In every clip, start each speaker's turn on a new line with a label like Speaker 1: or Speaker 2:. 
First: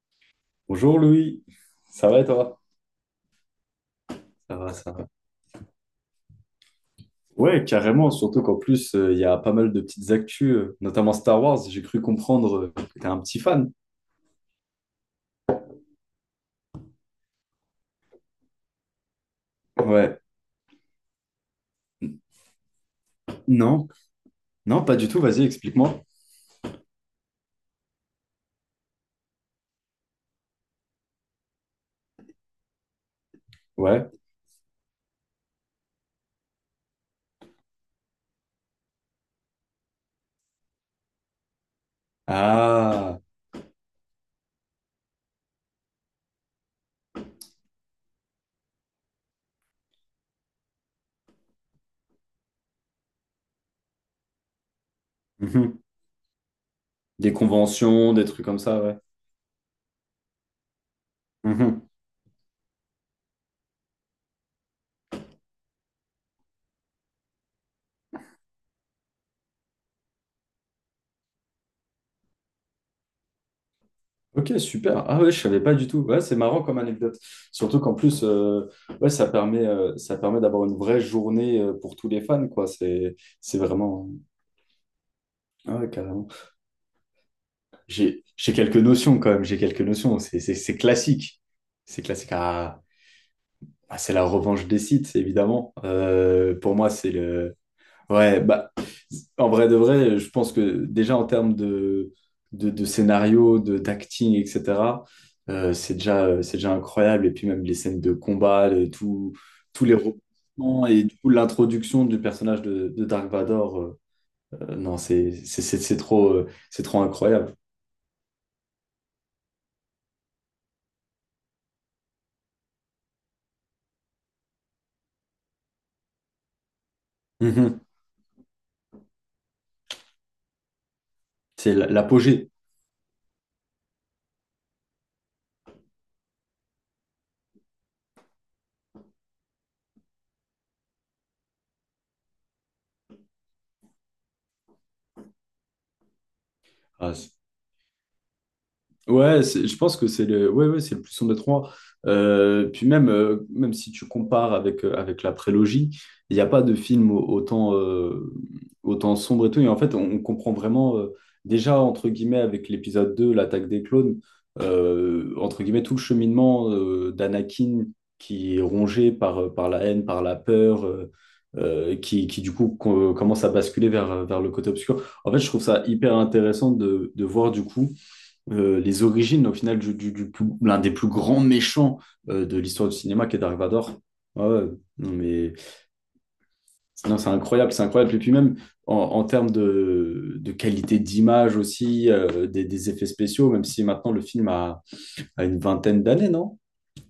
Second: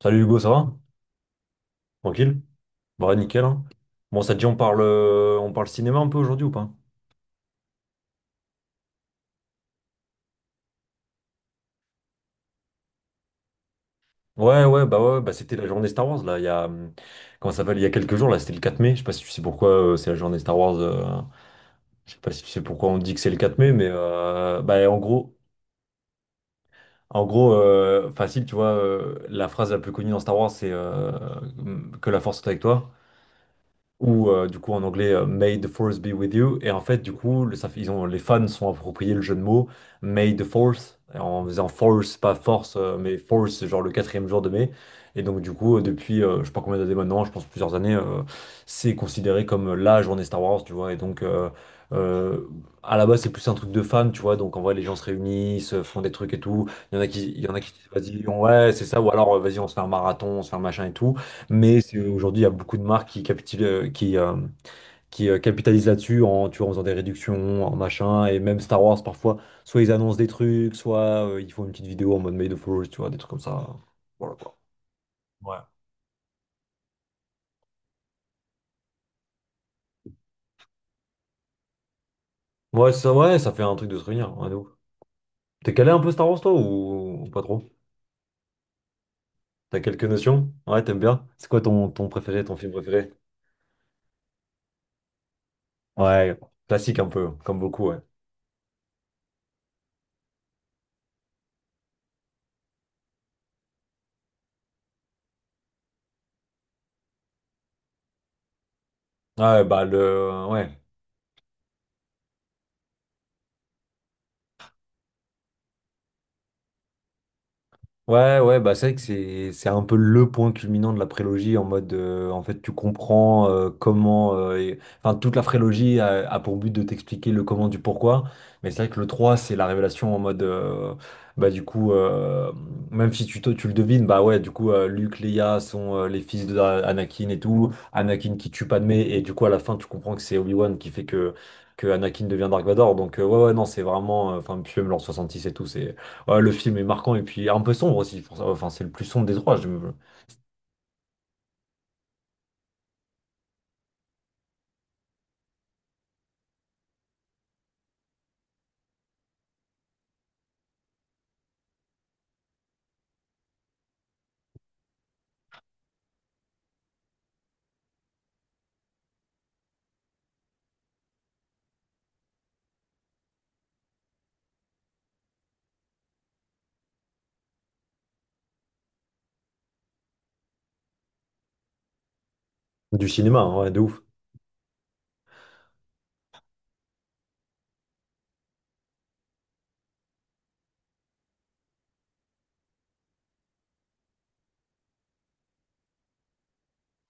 Speaker 1: Salut Hugo, ça va?
Speaker 2: Bonjour Louis, ça va et
Speaker 1: Tranquille?
Speaker 2: toi?
Speaker 1: Bah nickel hein. Bon, ça te dit,
Speaker 2: Ça va, ça va.
Speaker 1: on parle cinéma un peu aujourd'hui ou pas?
Speaker 2: Ouais, carrément, surtout qu'en plus, il y a pas mal de petites actus, notamment Star Wars, j'ai cru comprendre que t'es un petit fan.
Speaker 1: Ouais, ouais, bah ouais, ouais, bah c'était la journée Star Wars là, il y a comment ça s'appelle, il y a quelques jours, là c'était le 4 mai. Je sais pas si tu sais pourquoi c'est la
Speaker 2: Ouais.
Speaker 1: journée Star Wars, je sais pas si tu sais pourquoi on dit que c'est le 4 mai,
Speaker 2: Non,
Speaker 1: mais
Speaker 2: non,
Speaker 1: bah
Speaker 2: pas
Speaker 1: en
Speaker 2: du tout,
Speaker 1: gros,
Speaker 2: vas-y, explique-moi.
Speaker 1: facile, tu vois, la phrase la plus connue dans Star Wars, c'est que la force soit avec toi,
Speaker 2: Ouais.
Speaker 1: ou du coup, en anglais, May the Force be with you. Et en fait, du coup, le- ça fait- ils ont, les fans sont appropriés le jeu de mots May the Force, en faisant force, pas force, mais
Speaker 2: Ah,
Speaker 1: force, c'est genre le quatrième jour de mai. Et donc, du coup, depuis je sais pas combien d'années maintenant, je pense plusieurs années, c'est considéré comme la journée Star Wars, tu vois. Et donc, euh, à la base, c'est plus un truc de fans, tu vois. Donc, en vrai, les gens se réunissent,
Speaker 2: mhm.
Speaker 1: font des trucs et tout. Il y en a qui,
Speaker 2: Des
Speaker 1: il y en a qui disent,
Speaker 2: conventions, des
Speaker 1: vas-y,
Speaker 2: trucs comme
Speaker 1: ouais,
Speaker 2: ça,
Speaker 1: c'est
Speaker 2: ouais.
Speaker 1: ça, ou alors, vas-y, on se fait un marathon, on se fait un machin et tout. Mais
Speaker 2: Mhm.
Speaker 1: aujourd'hui, il y a beaucoup de marques qui capitalisent là-dessus, en, tu vois, en faisant des réductions, en machin. Et même Star Wars, parfois, soit ils annoncent des trucs, soit ils font une petite vidéo en mode Made of Heroes, tu vois, des trucs comme ça. Voilà
Speaker 2: Ok,
Speaker 1: quoi.
Speaker 2: super. Ah ouais, je
Speaker 1: Ouais.
Speaker 2: savais pas du tout. Ouais, c'est marrant comme anecdote. Surtout qu'en plus, ouais, ça permet, d'avoir une vraie journée pour tous les fans, quoi. C'est,
Speaker 1: Ouais, ça
Speaker 2: c'est
Speaker 1: fait un truc de se
Speaker 2: vraiment...
Speaker 1: réunir, ouais, de ouf. T'es
Speaker 2: Ah ouais,
Speaker 1: calé un peu
Speaker 2: carrément.
Speaker 1: Star Wars, toi, ou pas trop?
Speaker 2: J'ai quelques notions quand même, j'ai quelques
Speaker 1: T'as quelques
Speaker 2: notions. C'est
Speaker 1: notions?
Speaker 2: c'est- c'est
Speaker 1: Ouais, t'aimes bien?
Speaker 2: classique.
Speaker 1: C'est quoi
Speaker 2: C'est
Speaker 1: ton
Speaker 2: classique.
Speaker 1: préféré, ton film
Speaker 2: Ah,
Speaker 1: préféré?
Speaker 2: ah, c'est la revanche des Sith évidemment.
Speaker 1: Ouais,
Speaker 2: Pour moi,
Speaker 1: classique un
Speaker 2: c'est
Speaker 1: peu,
Speaker 2: le.
Speaker 1: comme beaucoup, ouais.
Speaker 2: Ouais, bah, en vrai de vrai, je pense que déjà en termes de, de scénario, d'acting, etc., c'est déjà incroyable. Et puis même les scènes de combat, le- tout,
Speaker 1: Ouais, bah
Speaker 2: tous les
Speaker 1: le. Ouais.
Speaker 2: rebondissements et du coup, l'introduction du personnage de Dark Vador, non, c'est trop, incroyable.
Speaker 1: Ouais, ouais, bah c'est vrai que c'est un peu le point culminant de la prélogie en mode en fait tu comprends comment enfin toute la prélogie a pour but de t'expliquer le comment du
Speaker 2: Mhm.
Speaker 1: pourquoi, mais c'est vrai que le trois, c'est la révélation en mode bah du
Speaker 2: C'est l-
Speaker 1: coup
Speaker 2: l'apogée.
Speaker 1: même si tu le devines, bah ouais, du coup Luke, Leia sont les fils de Anakin et tout, Anakin qui tue Padmé, et du coup à la fin tu comprends que c'est Obi-Wan qui fait que Anakin devient Dark Vador, donc ouais, ouais, non c'est vraiment enfin puis même l'an 66 et tout c'est. Ouais, le film est
Speaker 2: Ah,
Speaker 1: marquant et puis un peu sombre aussi, pour ça. Enfin, c'est le plus sombre des
Speaker 2: ouais,
Speaker 1: trois,
Speaker 2: je pense que c'est le, ouais, ouais, c'est le plus sombre des trois. Puis même si tu compares avec, avec la prélogie, il n'y a pas de film autant sombre et tout. Et en fait, on comprend vraiment, déjà, entre guillemets, avec l'épisode 2, l'attaque des clones, entre guillemets, tout le cheminement d'Anakin qui est rongé par, par la haine, par la peur, qui, commence à basculer vers, le côté obscur. En fait, je trouve ça hyper intéressant de, voir du coup les origines, au final, l'un des plus grands méchants de l'histoire du
Speaker 1: du
Speaker 2: cinéma, qui est
Speaker 1: cinéma,
Speaker 2: Dark
Speaker 1: hein, ouais, de
Speaker 2: Vador.
Speaker 1: ouf.
Speaker 2: Ouais, ouais. Non, mais non, c'est incroyable, c'est incroyable. Et puis même en, termes de, qualité d'image aussi, des, effets spéciaux, même si maintenant le film a, une vingtaine d'années, non?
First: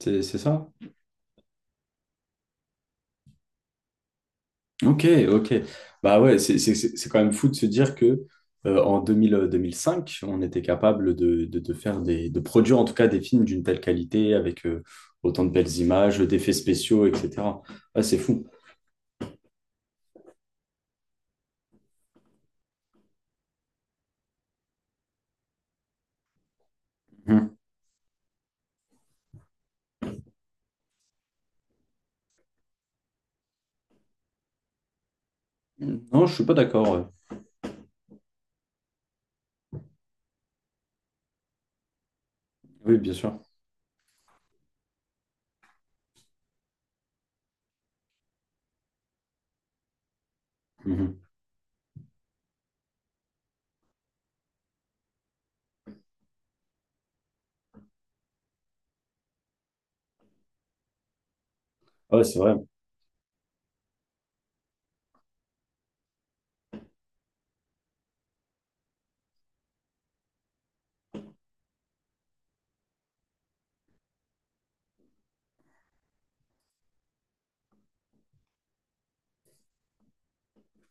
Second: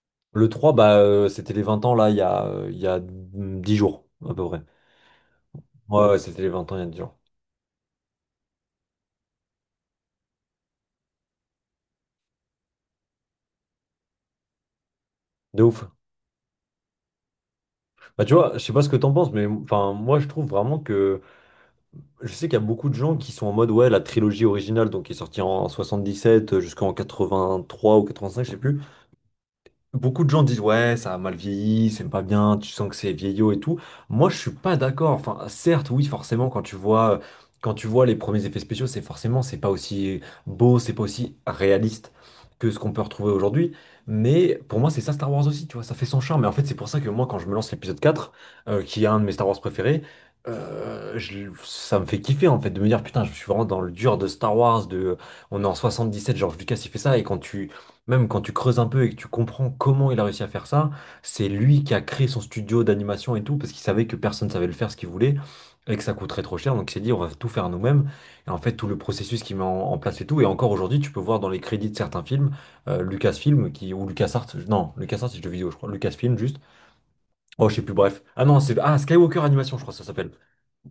Speaker 2: C'est
Speaker 1: Le
Speaker 2: ça?
Speaker 1: 3, bah, c'était les 20 ans, là, il y a 10 jours, à peu près.
Speaker 2: Ok, ok.
Speaker 1: Ouais, ouais,
Speaker 2: Bah ouais,
Speaker 1: c'était les
Speaker 2: c'est
Speaker 1: 20
Speaker 2: c'est-
Speaker 1: ans, il y a
Speaker 2: c'est-
Speaker 1: dix
Speaker 2: c'est
Speaker 1: jours.
Speaker 2: quand même fou de se dire que en 2000, 2005, on était capable de, de faire de produire en tout cas des films d'une telle qualité avec autant de
Speaker 1: De
Speaker 2: belles
Speaker 1: ouf.
Speaker 2: images, d'effets spéciaux, etc. Ah, c'est
Speaker 1: Bah, tu
Speaker 2: fou.
Speaker 1: vois, je sais pas ce que t'en penses, mais enfin, moi, je trouve vraiment que. Je sais qu'il y a beaucoup de gens qui sont en mode, ouais, la trilogie originale, donc qui est sortie en 77 jusqu'en
Speaker 2: Mhm.
Speaker 1: quatre-vingt-trois ou 85, je sais plus. Beaucoup de gens disent, ouais, ça a mal vieilli, c'est pas bien, tu sens que c'est vieillot et tout. Moi, je suis pas d'accord. Enfin, certes, oui,
Speaker 2: Non, je suis
Speaker 1: forcément,
Speaker 2: pas d'accord. Ouais.
Speaker 1: quand tu vois les premiers effets spéciaux, c'est forcément, c'est pas aussi beau, c'est pas aussi réaliste que ce qu'on
Speaker 2: Oui,
Speaker 1: peut
Speaker 2: bien
Speaker 1: retrouver
Speaker 2: sûr.
Speaker 1: aujourd'hui. Mais pour moi, c'est ça Star Wars aussi, tu vois, ça fait son charme. Et en fait, c'est pour ça que moi, quand je me lance l'épisode quatre, qui est un de mes Star Wars préférés,
Speaker 2: Mhm.
Speaker 1: ça me fait kiffer en fait de me dire putain, je suis vraiment dans le dur de Star Wars, de, on est en 77, George Lucas il fait ça, et quand tu creuses un peu et que tu comprends comment il a réussi à faire ça. C'est lui qui a
Speaker 2: Ouais,
Speaker 1: créé
Speaker 2: c'est
Speaker 1: son
Speaker 2: vrai.
Speaker 1: studio d'animation et tout, parce qu'il savait que personne savait le faire ce qu'il voulait, et que ça coûterait trop cher. Donc il s'est dit, on va tout faire nous-mêmes. Et en fait, tout le processus qu'il met en place et tout. Et encore aujourd'hui, tu peux voir dans les crédits de certains films, Lucasfilm qui, ou LucasArts. Non, LucasArts c'est le jeu vidéo, je crois. Lucasfilm juste. Oh, je sais plus, bref. Ah non, Skywalker Animation, je crois que ça s'appelle.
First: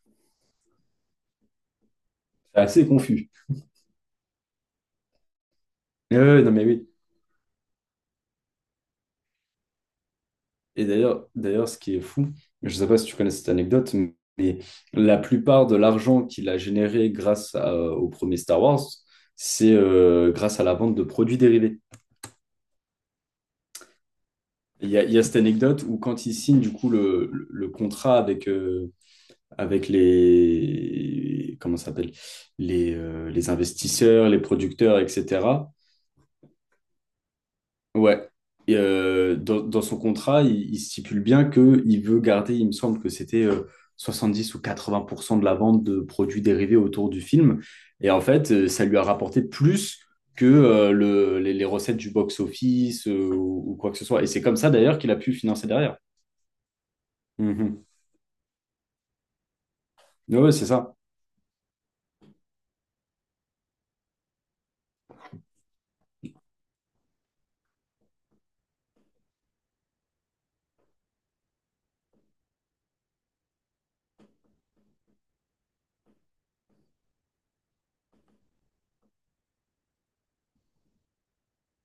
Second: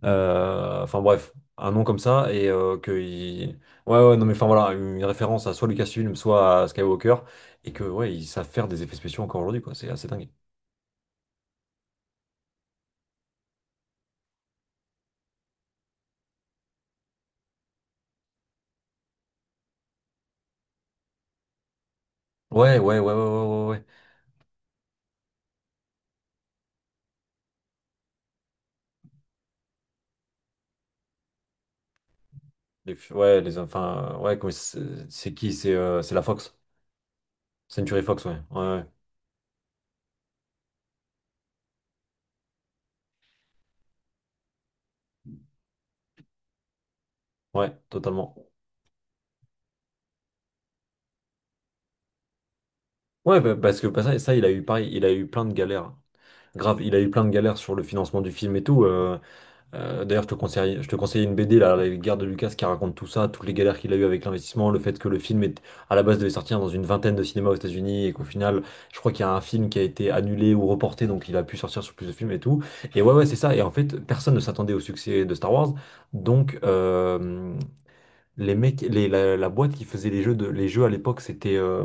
Speaker 1: Enfin bref, un nom comme ça, et
Speaker 2: C'est assez confus.
Speaker 1: ouais, ouais, non mais enfin voilà, une référence à soit Lucasfilm
Speaker 2: Non,
Speaker 1: soit
Speaker 2: mais
Speaker 1: à
Speaker 2: oui.
Speaker 1: Skywalker, et que ouais, ils savent faire des effets spéciaux encore aujourd'hui quoi, c'est assez dingue.
Speaker 2: Et d'ailleurs, ce qui est fou, je ne sais pas si tu connais cette anecdote, mais la plupart de l'argent qu'il a généré au premier Star Wars, c'est grâce à la vente de produits dérivés.
Speaker 1: Ouais, ouais, ouais, ouais, ouais, ouais, ouais, ouais.
Speaker 2: Il y a cette anecdote où quand il signe du coup le, le contrat avec, avec les, comment ça s'appelle, les, euh,
Speaker 1: Ouais,
Speaker 2: les
Speaker 1: les, enfin,
Speaker 2: investisseurs,
Speaker 1: ouais,
Speaker 2: les
Speaker 1: comment,
Speaker 2: producteurs,
Speaker 1: c'est qui,
Speaker 2: etc.,
Speaker 1: c'est la Fox, Century Fox,
Speaker 2: Ouais.
Speaker 1: ouais, ouais,
Speaker 2: Et,
Speaker 1: ouais,
Speaker 2: euh, dans, son contrat, il, stipule bien qu'il veut garder, il me semble que c'était 10 ou 80% de la vente de produits dérivés autour du film.
Speaker 1: ouais,
Speaker 2: Et en
Speaker 1: totalement.
Speaker 2: fait, ça lui a rapporté plus que les recettes du box-office
Speaker 1: Ouais bah,
Speaker 2: ou,
Speaker 1: parce que
Speaker 2: quoi que
Speaker 1: bah,
Speaker 2: ce
Speaker 1: ça
Speaker 2: soit. Et
Speaker 1: ça
Speaker 2: c'est
Speaker 1: il a
Speaker 2: comme
Speaker 1: eu
Speaker 2: ça
Speaker 1: pareil,
Speaker 2: d'ailleurs
Speaker 1: il
Speaker 2: qu'il
Speaker 1: a
Speaker 2: a
Speaker 1: eu
Speaker 2: pu
Speaker 1: plein de
Speaker 2: financer
Speaker 1: galères,
Speaker 2: derrière.
Speaker 1: grave, il a eu plein de galères sur le
Speaker 2: Mhm.
Speaker 1: financement du film et tout, euh, d'ailleurs, je te
Speaker 2: Ouais, c'est
Speaker 1: conseille,
Speaker 2: ça.
Speaker 1: une BD, là, La guerre de Lucas, qui raconte tout ça, toutes les galères qu'il a eues avec l'investissement, le fait que le film est, à la base, devait sortir dans une vingtaine de cinémas aux États-Unis, et qu'au final, je crois qu'il y a un film qui a été annulé ou reporté, donc il a pu sortir sur plus de films et tout. Et ouais, ouais, c'est ça. Et en fait, personne ne s'attendait au succès de Star Wars. Donc, les mecs, la boîte qui faisait les jeux, de, les jeux à l'époque, c'était.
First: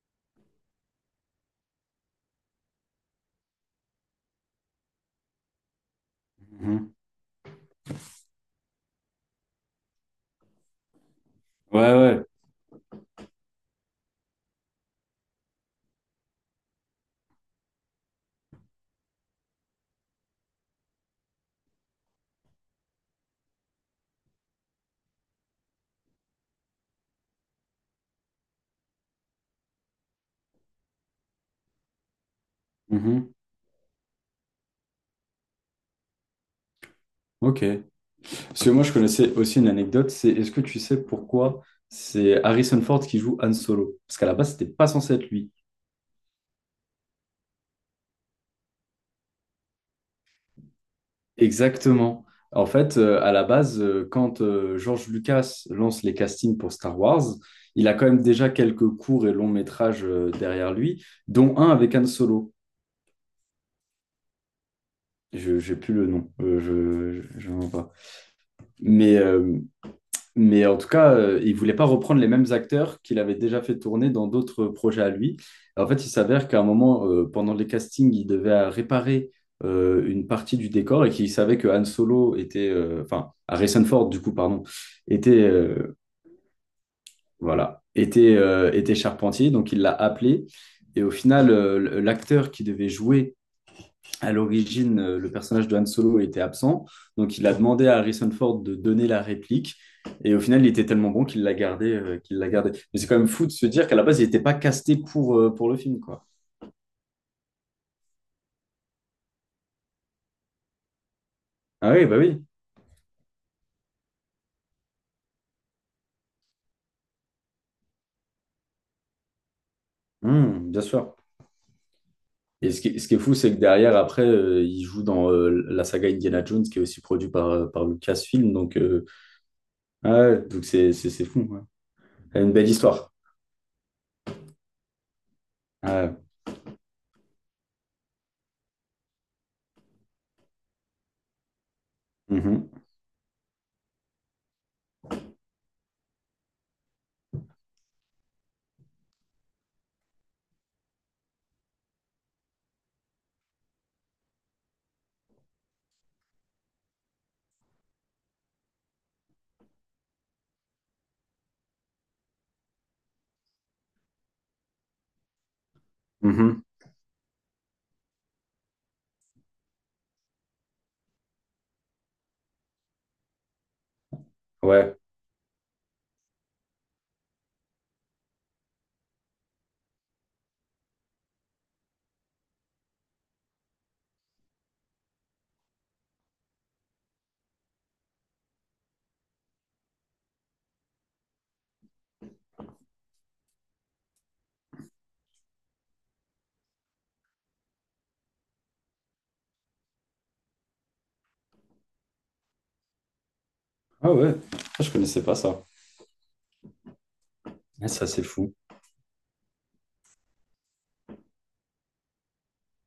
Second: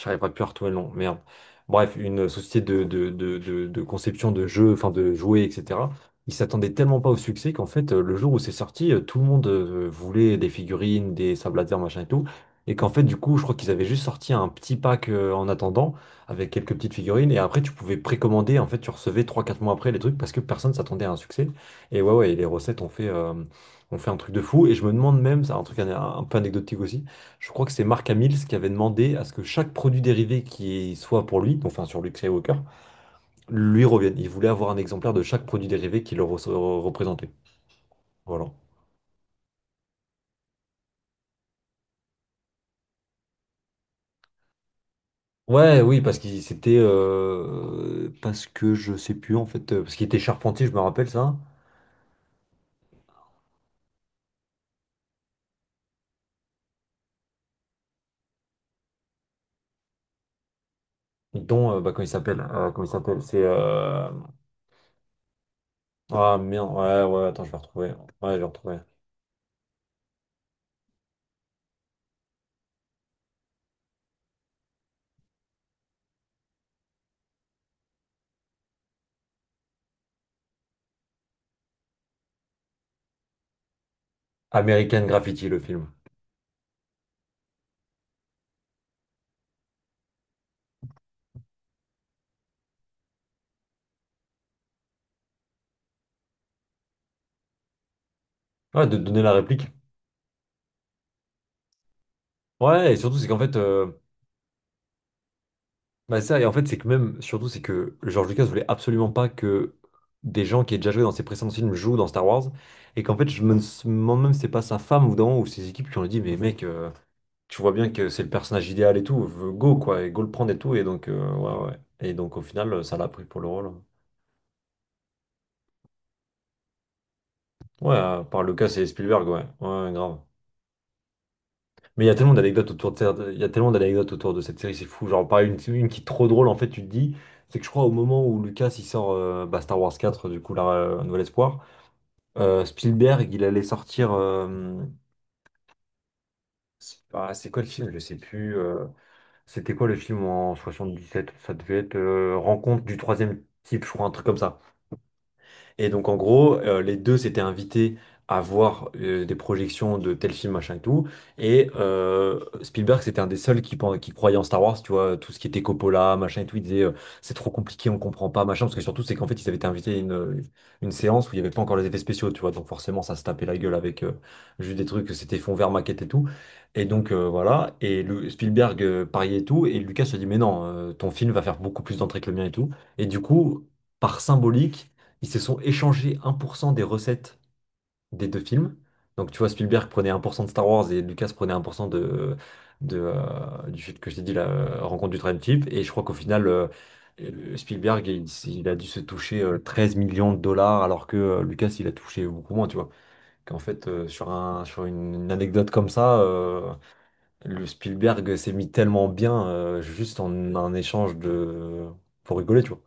Speaker 1: J'arriverai plus à retrouver le nom, merde. Bref, une société de, de conception de jeux, enfin de jouets, etc. Ils s'attendaient
Speaker 2: Mhm.
Speaker 1: tellement pas au succès qu'en fait, le jour où c'est sorti, tout le monde voulait des figurines, des sables laser,
Speaker 2: Ouais,
Speaker 1: machin et
Speaker 2: ouais.
Speaker 1: tout. Et qu'en fait, du coup, je crois qu'ils avaient juste sorti un petit pack, en attendant, avec quelques petites figurines. Et après, tu pouvais précommander. En fait, tu recevais trois quatre mois après les trucs parce que personne s'attendait à un succès. Et ouais, ouais, et les recettes ont fait un truc de fou. Et je me demande même, c'est un truc un peu anecdotique aussi. Je crois que c'est Mark Hamill qui avait demandé à ce que chaque produit dérivé qui soit pour lui, donc, enfin sur Luke Skywalker,
Speaker 2: Mhm.
Speaker 1: lui revienne. Il voulait avoir un exemplaire de chaque produit dérivé qui le représentait.
Speaker 2: Ok.
Speaker 1: Voilà.
Speaker 2: Parce que moi, je connaissais aussi une anecdote, c'est est-ce que tu sais pourquoi c'est Harrison Ford qui joue Han Solo? Parce qu'à la base, c'était pas censé être lui.
Speaker 1: Ouais, oui, parce qu'il c'était parce que je sais plus en fait, parce qu'il était charpentier, je me rappelle ça, hein.
Speaker 2: Exactement. En fait, à la base, quand George Lucas lance les castings pour Star Wars, il a quand même déjà quelques courts et longs métrages derrière lui, dont un
Speaker 1: Dont bah,
Speaker 2: avec
Speaker 1: comment
Speaker 2: Han
Speaker 1: il s'appelle,
Speaker 2: Solo.
Speaker 1: c'est
Speaker 2: Je n'ai plus le nom,
Speaker 1: ouais,
Speaker 2: je
Speaker 1: ouais,
Speaker 2: je-
Speaker 1: attends,
Speaker 2: je
Speaker 1: je vais
Speaker 2: n'en vois
Speaker 1: retrouver,
Speaker 2: pas.
Speaker 1: ouais, je vais retrouver.
Speaker 2: Mais, euh, Mais en tout cas, il voulait pas reprendre les mêmes acteurs qu'il avait déjà fait tourner dans d'autres projets à lui. En fait, il s'avère qu'à un moment, pendant les castings, il devait réparer une partie du décor et qu'il savait que Han Solo était, enfin, Harrison Ford, du coup, pardon,
Speaker 1: American
Speaker 2: était,
Speaker 1: Graffiti, le film.
Speaker 2: voilà, était, était charpentier. Donc, il l'a appelé. Et au final, l'acteur qui devait jouer à l'origine, le personnage de Han Solo était absent, donc il a demandé à Harrison Ford de
Speaker 1: Ouais, de
Speaker 2: donner
Speaker 1: donner
Speaker 2: la
Speaker 1: la réplique.
Speaker 2: réplique, et au final, il était tellement bon qu'il l'a gardé,
Speaker 1: Ouais, et
Speaker 2: Mais c'est
Speaker 1: surtout
Speaker 2: quand même
Speaker 1: c'est qu'en
Speaker 2: fou de
Speaker 1: fait,
Speaker 2: se dire qu'à la base, il n'était pas casté pour, pour le film,
Speaker 1: bah
Speaker 2: quoi.
Speaker 1: ça, et en fait, c'est que même, surtout, c'est que George Lucas voulait absolument pas que des gens qui aient déjà joué dans ses précédents films
Speaker 2: Ah
Speaker 1: jouent
Speaker 2: oui,
Speaker 1: dans
Speaker 2: bah
Speaker 1: Star
Speaker 2: oui,
Speaker 1: Wars. Et qu'en fait, je me demande même si c'est pas sa femme ou dans ou ses équipes qui ont dit, mais mec, tu vois bien que c'est le personnage idéal et tout, go quoi, et go le prendre et
Speaker 2: hum,
Speaker 1: tout.
Speaker 2: bien
Speaker 1: Et donc,
Speaker 2: sûr.
Speaker 1: ouais, ouais. Et donc, au
Speaker 2: Et ce
Speaker 1: final,
Speaker 2: qui,
Speaker 1: ça
Speaker 2: est
Speaker 1: l'a
Speaker 2: ce qui est
Speaker 1: pris
Speaker 2: fou,
Speaker 1: pour le
Speaker 2: c'est que
Speaker 1: rôle.
Speaker 2: derrière, après, il joue dans la saga Indiana Jones, qui est aussi produit par, par
Speaker 1: Ouais, par
Speaker 2: Lucasfilm,
Speaker 1: Lucas
Speaker 2: donc
Speaker 1: et Spielberg, ouais, ouais,
Speaker 2: ah
Speaker 1: grave.
Speaker 2: ouais, donc c'est fou, ouais.
Speaker 1: Mais il y a tellement
Speaker 2: C'est une belle
Speaker 1: d'anecdotes autour de
Speaker 2: histoire.
Speaker 1: cette... il y a tellement d'anecdotes autour de cette série, c'est fou. Genre, pareil, une qui est
Speaker 2: Ah.
Speaker 1: trop drôle, en fait, tu te dis, c'est que je crois au moment où Lucas il sort bah, Star Wars 4 du coup, là, Un Nouvel Espoir,
Speaker 2: Ouais. Mhm.
Speaker 1: Spielberg, il allait sortir. C'est quoi le film? Je sais plus. C'était quoi le film en soixante dix sept? Ça devait être Rencontre du troisième type, je crois, un truc comme ça. Et donc, en gros, les deux s'étaient invités à voir des projections de tel film, machin et tout. Et Spielberg, c'était un des seuls qui, qui croyait en Star Wars, tu vois, tout ce qui était Coppola, machin et tout.
Speaker 2: Mhm.
Speaker 1: Il disait, c'est trop compliqué, on comprend pas, machin. Parce que surtout, c'est qu'en fait, ils avaient été invités à une séance où il n'y avait pas encore les effets spéciaux, tu vois. Donc, forcément, ça se tapait la gueule avec juste des
Speaker 2: Ouais.
Speaker 1: trucs, c'était fond vert, maquette et tout. Et donc, voilà. Et le, Spielberg pariait et tout. Et Lucas se dit, mais non, ton film va faire beaucoup plus d'entrées que le mien et tout. Et du coup, par symbolique, ils se sont échangés 1% des recettes des deux films. Donc tu vois, Spielberg prenait 1% de Star Wars et Lucas prenait 1% de, du film que je t'ai dit, la Rencontre du troisième type. Et je crois qu'au final, Spielberg, il a dû se toucher 13 millions de dollars, alors que Lucas, il a touché beaucoup moins, tu vois. Qu'en fait,
Speaker 2: Ah
Speaker 1: sur
Speaker 2: ouais,
Speaker 1: un,
Speaker 2: ah,
Speaker 1: sur
Speaker 2: je connaissais
Speaker 1: une
Speaker 2: pas ça.
Speaker 1: anecdote comme ça, le
Speaker 2: Ah, ça, c'est
Speaker 1: Spielberg s'est
Speaker 2: fou.
Speaker 1: mis tellement bien juste en un échange de... pour rigoler, tu vois.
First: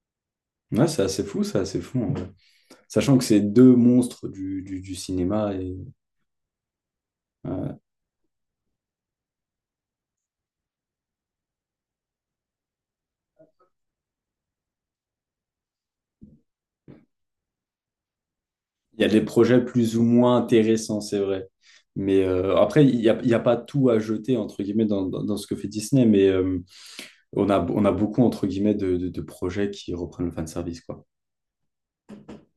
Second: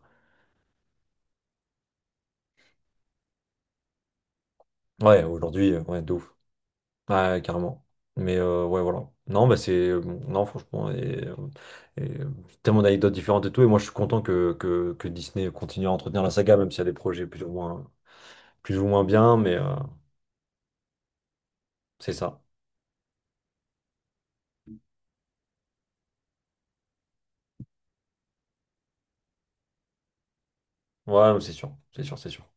Speaker 2: Ouais, c'est assez fou, c'est assez fou, en vrai. Sachant que c'est deux monstres du
Speaker 1: Ouais,
Speaker 2: cinéma,
Speaker 1: aujourd'hui,
Speaker 2: et
Speaker 1: ouais, de ouf. Ouais,
Speaker 2: euh,
Speaker 1: carrément. Mais ouais, voilà. Non, bah c'est bon. Non, franchement, et, euh, tellement d'anecdotes différentes et tout. Et moi, je suis content que, que Disney continue à entretenir la saga, même s'il y a des projets plus ou
Speaker 2: il
Speaker 1: moins
Speaker 2: y a des
Speaker 1: bien. Mais
Speaker 2: projets plus ou moins intéressants, c'est vrai.
Speaker 1: c'est
Speaker 2: Mais
Speaker 1: ça.
Speaker 2: après, il y a pas tout à jeter, entre guillemets, dans, dans ce que fait Disney. Mais on a beaucoup, entre guillemets, de, de projets qui reprennent le fanservice, quoi.
Speaker 1: Ouais, c'est sûr. C'est sûr, c'est sûr.